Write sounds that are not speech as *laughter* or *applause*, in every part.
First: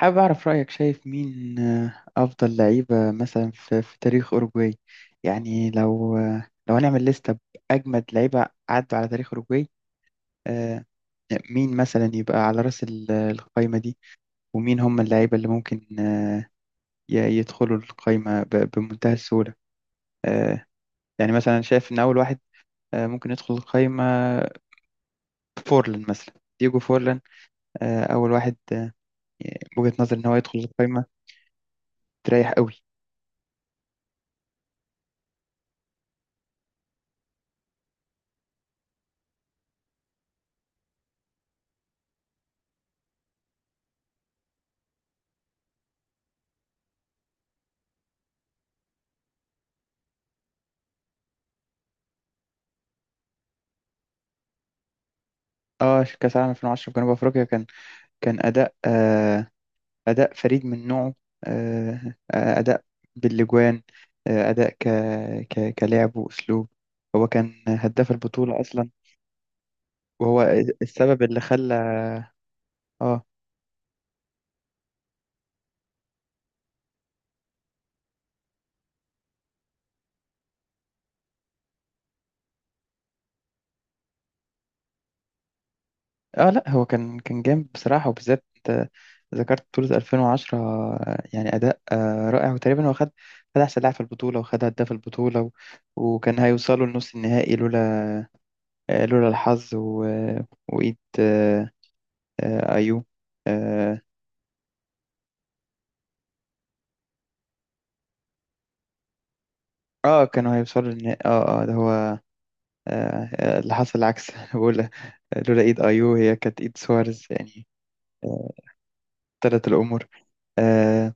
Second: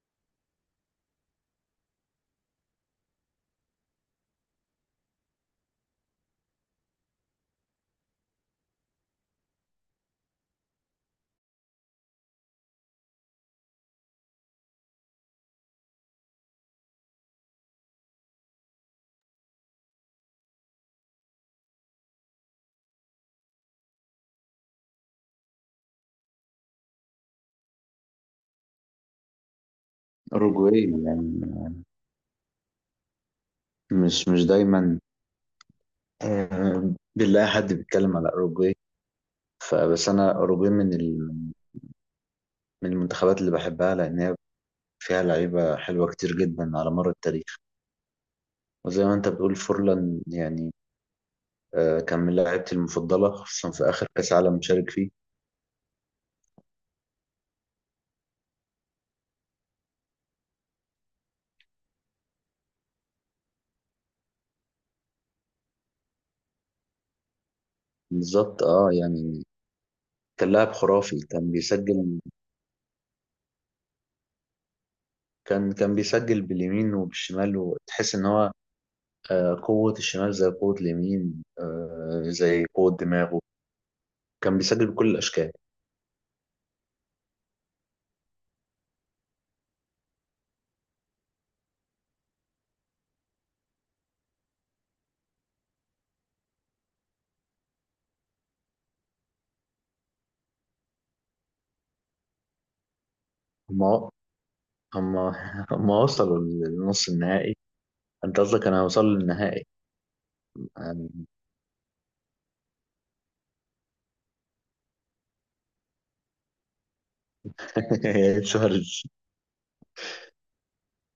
حابب أعرف رأيك، شايف مين أفضل لعيبة مثلا في تاريخ أوروجواي؟ يعني لو لو هنعمل لستة بأجمد لعيبة عدوا على تاريخ أوروجواي. آه، مين مثلا يبقى على رأس القايمة دي؟ ومين هم اللعيبة اللي ممكن يدخلوا القايمة بمنتهى السهولة؟ آه، يعني مثلا شايف إن أول واحد ممكن يدخل القايمة، فورلان مثلا. ديجو فورلان، أول واحد، بوجهة نظر إن هو يدخل أوروجواي القايمة يعني. تريح قوي. مش دايما، بنلاقي حد بيتكلم على أوروجواي. فبس أنا أوروجواي من المنتخبات اللي بحبها لأن هي فيها لعيبة حلوة كتير جدا على مر التاريخ. وزي ما أنت بتقول فورلان يعني، كان من لعيبتي المفضلة خصوصا في آخر كأس عالم شارك فيه. اه، كأس العالم 2010 في جنوب أفريقيا، كان أداء، أداء فريد من نوعه. أداء باللجوان، أداء كلعب وأسلوب. هو كان هداف البطولة بالظبط أصلا، أه يعني، وهو كان لاعب خرافي السبب اللي كان خلى بيسجل. آه كان بيسجل باليمين وبالشمال وتحس إن هو قوة الشمال زي قوة اليمين، زي قوة دماغه. كان بيسجل بكل الاشكال. آه لأ، هو كان جامد بصراحة، وبالذات آه، ذكرت بطولة 2010. يعني أداء رائع، وتقريبا هو خد أحسن لاعب في البطولة، وخد هداف البطولة وكان هيوصلوا لنص النهائي لولا لولا الحظ و... آه، وإيد، أيو. هما هما *laughs* هما وصلوا للنص النهائي. انت قصدك انا هوصل للنهائي اه، كانوا هيوصلوا للنهائي. يعني. اه اه، ده هو. اللي حصل العكس. *laughs* أنا بقول لولا ايد. ايو، هي كانت ايد سوارز يعني. *laughs* آه سواريز. تلت الامور. آه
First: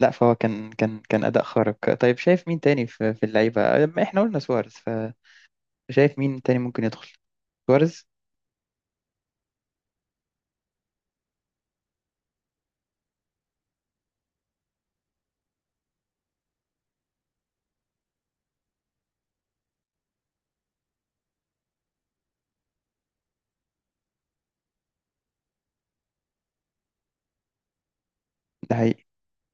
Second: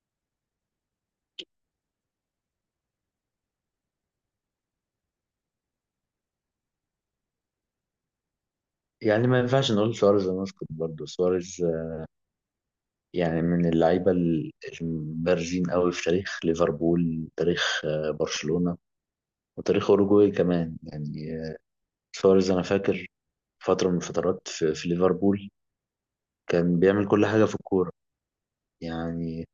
لا، فهو كان اداء خارق. طيب شايف مين تاني في اللعيبه؟ ما احنا قلنا سوارز. فشايف مين تاني ممكن يدخل؟ سوارز. يعني ما ينفعش نقول سواريز، مسكت برضه سواريز. يعني من البارزين قوي في تاريخ ليفربول، تاريخ برشلونه، وتاريخ اوروجواي كمان يعني. سواريز انا فاكر فتره من الفترات في ليفربول كان بيعمل كل حاجه في الكوره. ده حقيقي. يعني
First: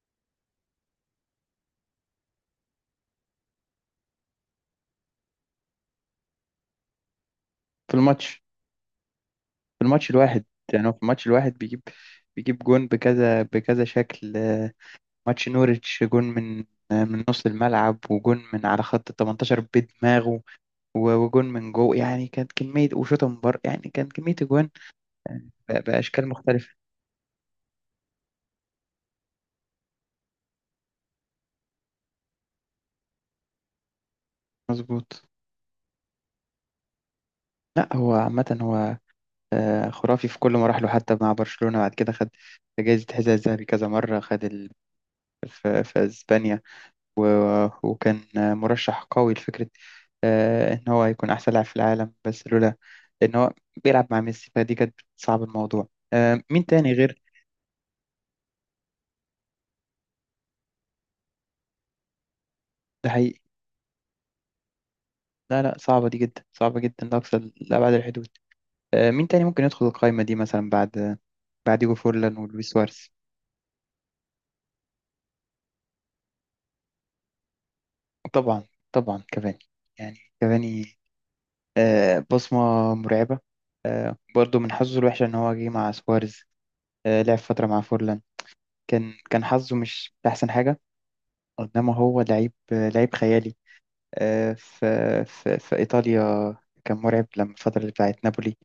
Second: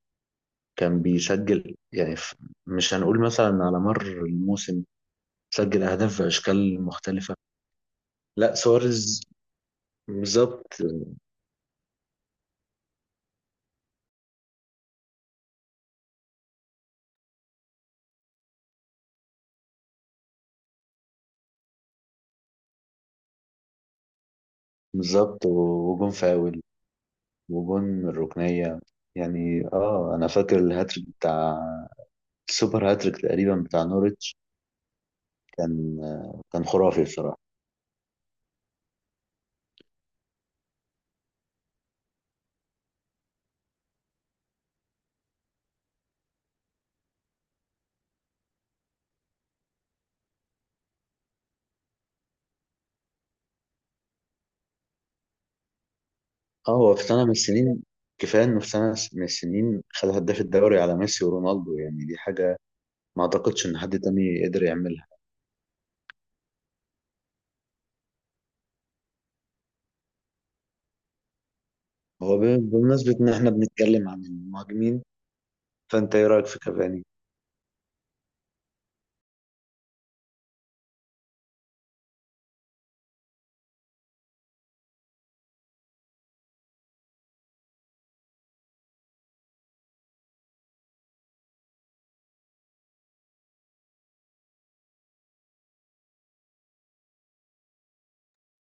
كان بيسجل مش هنقول مثلا على مر الموسم، سجل أهداف في أشكال مختلفة. في الماتش لا سواريز. في الماتش الواحد. بالظبط. يعني هو في الماتش الواحد بيجيب جون بكذا شكل. ماتش نوريتش، جون من من نص الملعب، وجون من على خط ال 18 بدماغه، وجون من جو يعني كانت كمية، وشوطة من بره يعني كانت كمية أجوان، بالظبط وجون بأشكال فاول، مختلفة. وجون من الركنية. يعني اه انا فاكر الهاتريك بتاع، السوبر هاتريك تقريبا بتاع نوريتش. مظبوط. كان كان خرافي بصراحة. لا، هو عامة هو خرافي في كل مراحله. حتى مع برشلونة بعد كده خد جايزة حذاء الذهبي كذا مرة. خد في أسبانيا، و... وكان مرشح قوي لفكرة إن هو يكون أحسن لاعب في العالم، بس لولا إن هو بيلعب مع ميسي، فدي كانت بتصعب الموضوع. مين اه تاني هو في غير؟ سنة من السنين، كفاية انه في سنة من السنين خد هداف الدوري على ميسي ورونالدو، يعني دي حاجة ده ما حقيقي. اعتقدش ان حد تاني قدر يعملها. لا لا، صعبة دي جدا، صعبة جدا لأقصى، لأبعد الحدود. مين تاني ممكن يدخل القائمة دي مثلا بعد ديجو فورلان هو ب- ولويس سواريز؟ بمناسبة ان احنا بنتكلم عن المهاجمين، فانت ايه رأيك في كافاني؟ طبعا، طبعا كافاني. يعني كافاني بصمة مرعبة. برضه من حظه الوحش إن هو جه مع سواريز، لعب فترة مع فورلان. كان حظه مش أحسن حاجة. إنما هو لعيب لعيب خيالي. آه، في في إيطاليا كان مرعب، لما الفترة اللي بتاعت نابولي.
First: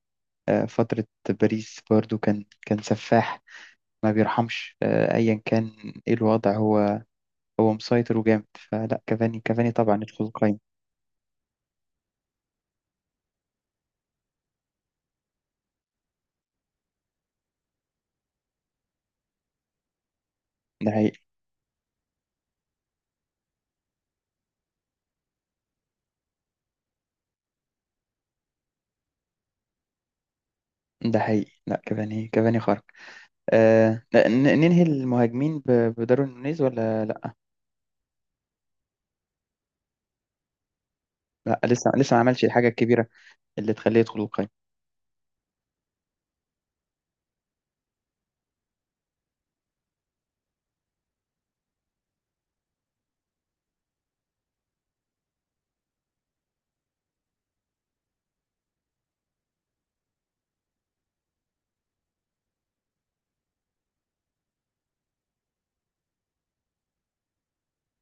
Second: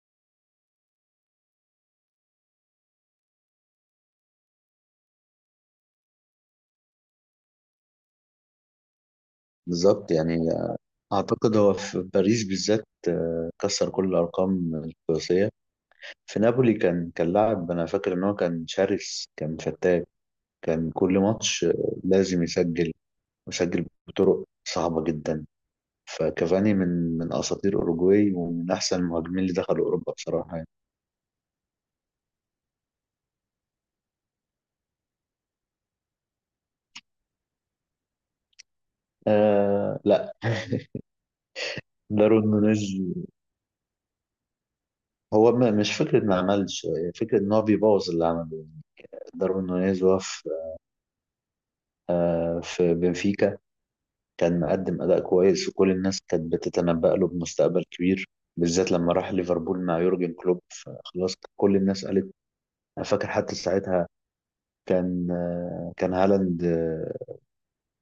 فترة باريس برضه كان سفاح، ما بيرحمش أيا كان إيه الوضع. هو مسيطر وجامد. فلا، كافاني كافاني طبعا بالظبط يدخل يعني، القايمة. أعتقد هو في باريس بالذات كسر كل الأرقام القياسية. في نابولي كان لاعب، أنا فاكر إن هو كان شرس كان فتاك، ده كان حقيقي. كل ماتش لازم يسجل، ويسجل بطرق صعبة جدا. فكافاني من أساطير أوروجواي ومن أحسن المهاجمين اللي دخلوا أوروبا بصراحة يعني. ده حقيقي، لا، كافاني كافاني خارق. آه ن- ننهي المهاجمين بداروين نونيز ولا لا؟ آه لا. *laughs* لا، لسه ما عملش داروين الحاجة نونيز. الكبيرة اللي تخليه يدخل القايمة. مش فكرة ما عملش، هي فكرة إن هو بيبوظ اللي عمله. داروين نونيز وقف في بنفيكا، كان مقدم أداء كويس وكل الناس كانت بتتنبأ له بمستقبل كبير، بالذات لما راح ليفربول مع يورجن كلوب فخلاص كل الناس قالت. أنا فاكر حتى ساعتها كان، كان هالاند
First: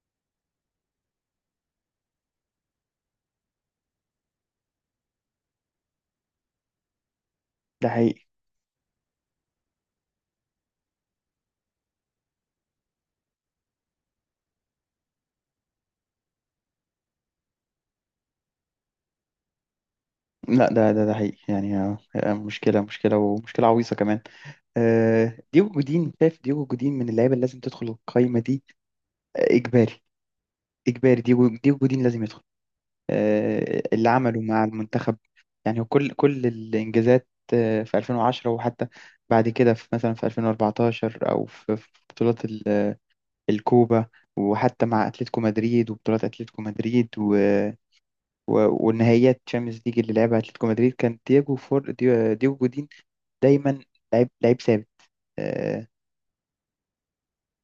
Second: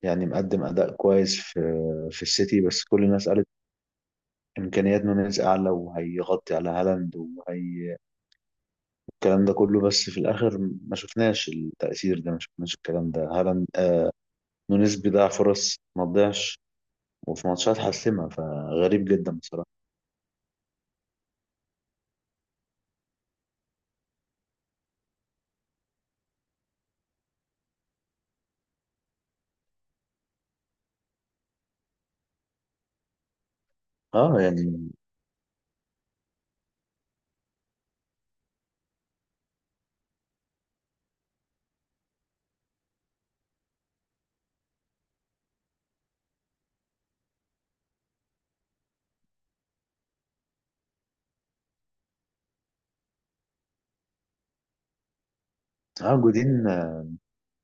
يعني مقدم أداء كويس في السيتي، بس كل الناس قالت إمكانيات نونيز أعلى وهيغطي على هالاند ده وهي حقيقي. الكلام ده كله. بس في الآخر ما شفناش التأثير ده، ما شفناش الكلام ده. هالاند نونيز بيضيع فرص ما تضيعش، وفي ماتشات حاسمة، فغريب جدا بصراحة. لا، ده حقيقي يعني. مشكلة، مشكلة، ومشكلة عويصة كمان. ديجو جودين. شايف ديجو جودين من اللعيبة اللي لازم تدخل القايمة دي؟ إجباري. إجباري، ديجو جودين لازم يدخل. اللي عمله اه مع يعني. المنتخب، يعني كل الإنجازات في 2010، وحتى بعد كده في مثلا في 2014، أو في بطولات الكوبا. وحتى مع أتلتيكو مدريد، وبطولات أتلتيكو مدريد، و والنهائيات تشامبيونز ليج اللي لعبها أتلتيكو مدريد، كان دييجو جودين دايما. لعيب، ثابت. آه، اه جودين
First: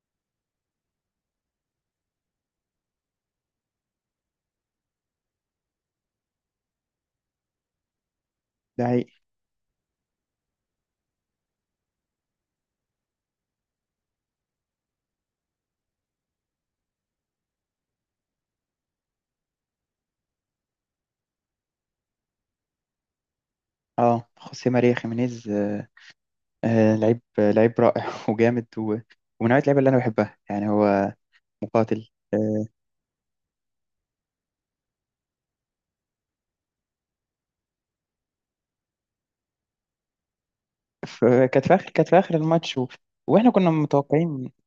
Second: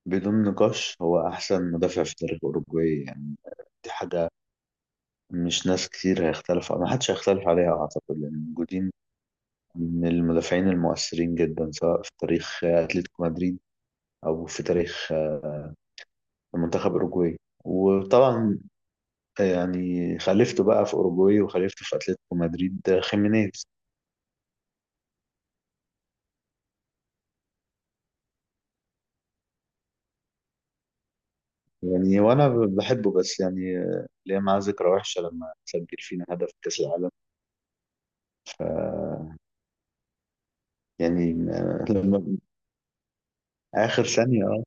بدون نقاش هو احسن مدافع في تاريخ اوروجواي يعني. دي حاجه مش ناس كتير هيختلف، ما حدش هيختلف عليها اعتقد، لان ده جودين حقيقي. من المدافعين المؤثرين جدا، سواء في تاريخ اتلتيكو مدريد او في تاريخ منتخب اوروجواي. وطبعا يعني خلفته بقى في اوروجواي وخلفته في اتلتيكو مدريد خيمينيز. اه، خوسيه ماريا خيمينيز، لعيب رائع *laughs* وجامد، ومن نوعية اللعيبة اللي أنا بحبها. يعني هو مقاتل. يعني وانا آه، بحبه، بس يعني ليه معاه ذكرى وحشه لما سجل فينا هدف في كاس العالم. ف يعني في كانت في اخر كانت في لما اخر الماتش، واحنا كنا اخر متوقعين. ثانيه.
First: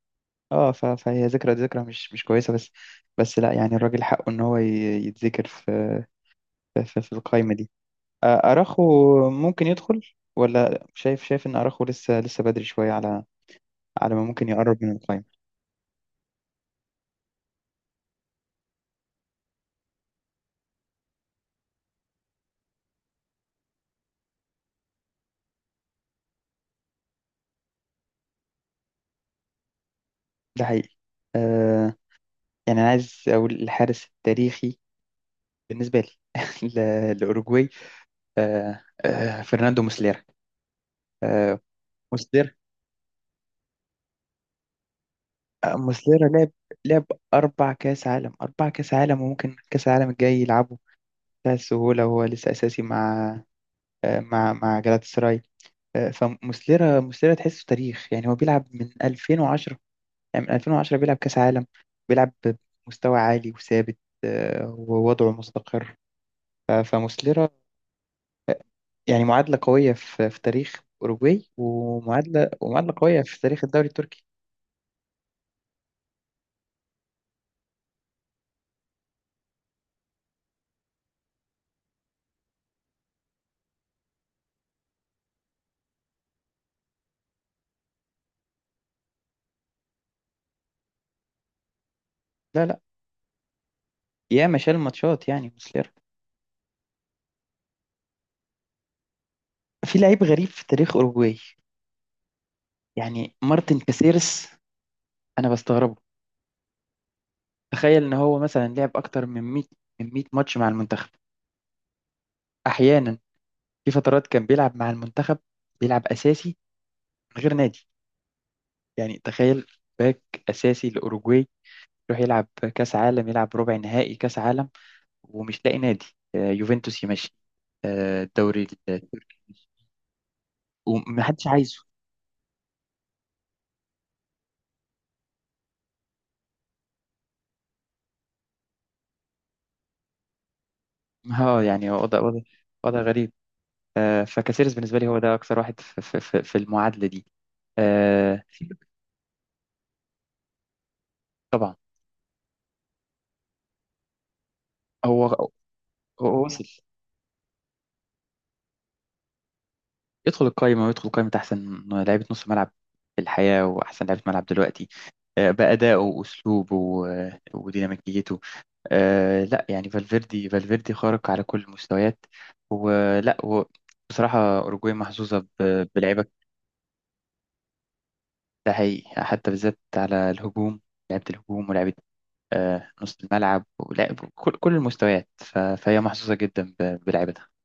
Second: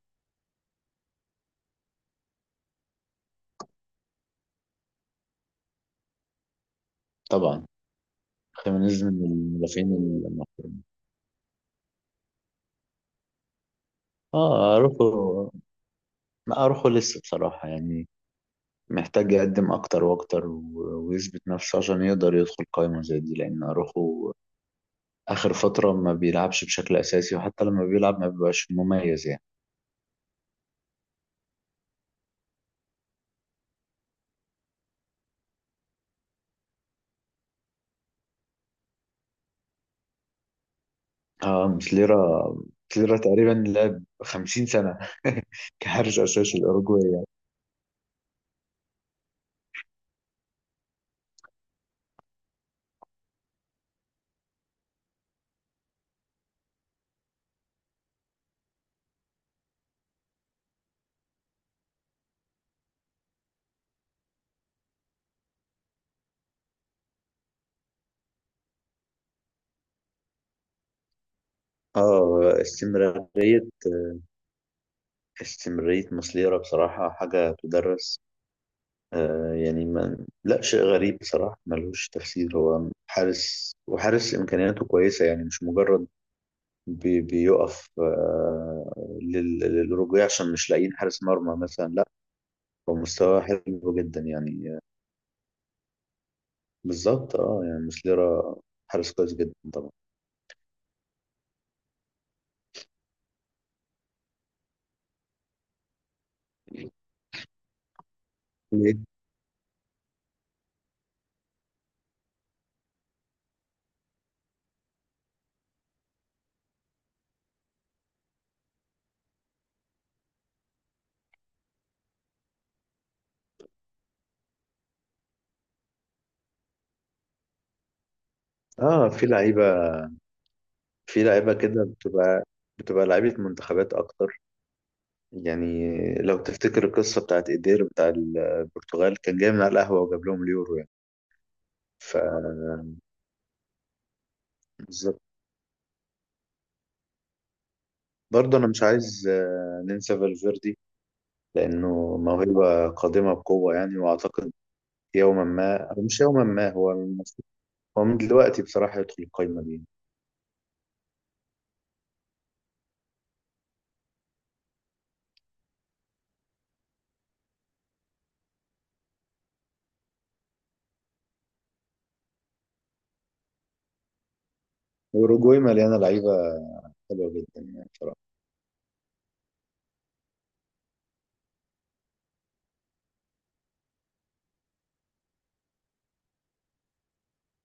اه، فهي ذكرى، مش كويسه، بس لا يعني، الراجل حقه ان هو يتذكر في, في القائمه طبعا. دي. اراخو فيمينيزم ممكن المدافعين يدخل؟ المحترمين. ولا شايف، ان اراخو لسه بدري شويه على ما ممكن اه يقرب من اروخو. القائمه؟ لا اروخو لسه بصراحة يعني، محتاج يقدم اكتر واكتر ويثبت نفسه عشان يقدر يدخل قائمة زي دي، لان اروخو اخر فترة ما بيلعبش بشكل اساسي، وحتى لما بيلعب ما بيبقاش مميز يعني. ده حقيقي. آه يعني انا عايز اقول الحارس التاريخي بالنسبه لي *laughs* لاوروجواي، فرناندو موسليرا. آه اه مسليرا تقريبا لعب 50 سنة *laughs* كحارس موسليرا لعب، اساسي لعب الاوروجواي. أربع كأس عالم. وممكن كأس العالم الجاي يلعبه بتاع السهولة، وهو لسه أساسي مع مع جلات سراي. موسليرا تحسه تاريخ. يعني هو بيلعب من 2010، يعني من 2010 بيلعب كأس عالم، بيلعب بمستوى عالي وثابت، ووضعه مستقر. فموسليرا يعني معادلة قوية في تاريخ أوروجواي، ومعادلة، اه قوية في استمرارية، تاريخ الدوري التركي. استمرارية مسليرا بصراحة حاجة تدرس. آه يعني، ما لا شيء غريب بصراحة ملوش تفسير، هو حارس وحارس إمكانياته كويسة، يعني مش مجرد بيقف للرجوع عشان مش لاقيين حارس مرمى مثلا، لا، لا لا، هو مستواه حلو جدا ياما يعني شال ماتشات يعني موسليرا. بالظبط. اه يعني مسليرا حارس كويس جدا طبعا. في لعيب غريب في تاريخ أوروجواي، يعني مارتن كاسيرس. انا بستغربه. تخيل ان هو مثلا لعب ليه؟ اكتر من 100 ماتش مع المنتخب. احيانا في فترات كان بيلعب مع المنتخب، بيلعب اساسي من غير نادي. يعني تخيل، باك اساسي لاوروجواي يروح يلعب كاس عالم، يلعب ربع نهائي كاس عالم، ومش لاقي نادي. يوفنتوس يمشي، الدوري التركي اه في لعيبة، يمشي. في ومحدش لعيبة عايزه. كده بتبقى، بتبقى لعيبة منتخبات أكتر. يعني لو تفتكر القصة بتاعت إيدير بتاع البرتغال، كان جاي من على القهوة وجاب لهم اليورو. اه، يعني ف وضع غريب. فكاسيرس بالنسبه لي هو بالظبط. ده اكثر واحد في المعادله دي. آه، برضه انا مش عايز ننسى فالفيردي، لانه موهبه قادمه بقوه يعني، واعتقد هو يوما ما أو مش يوما هو وصل، ما هو المفروض، هو من دلوقتي بصراحه يدخل القايمه دي. يدخل القائمة، ويدخل قائمة أحسن لعيبة نص ملعب في الحياة، وأحسن لعيبة ملعب دلوقتي، بأدائه وأسلوبه، وديناميكيته. لا يعني، فالفيردي، خارق على كل المستويات. ولا هو، بصراحة أوروجواي محظوظة واوروجواي مليانه بلعيبة. لعيبه حلوه جدا يعني بصراحه. ده حقيقي، حتى بالذات على الهجوم. لعيبة الهجوم، ولعيبة نص الملعب، ولعب كل المستويات. فهي محظوظة جدا بلعيبتها.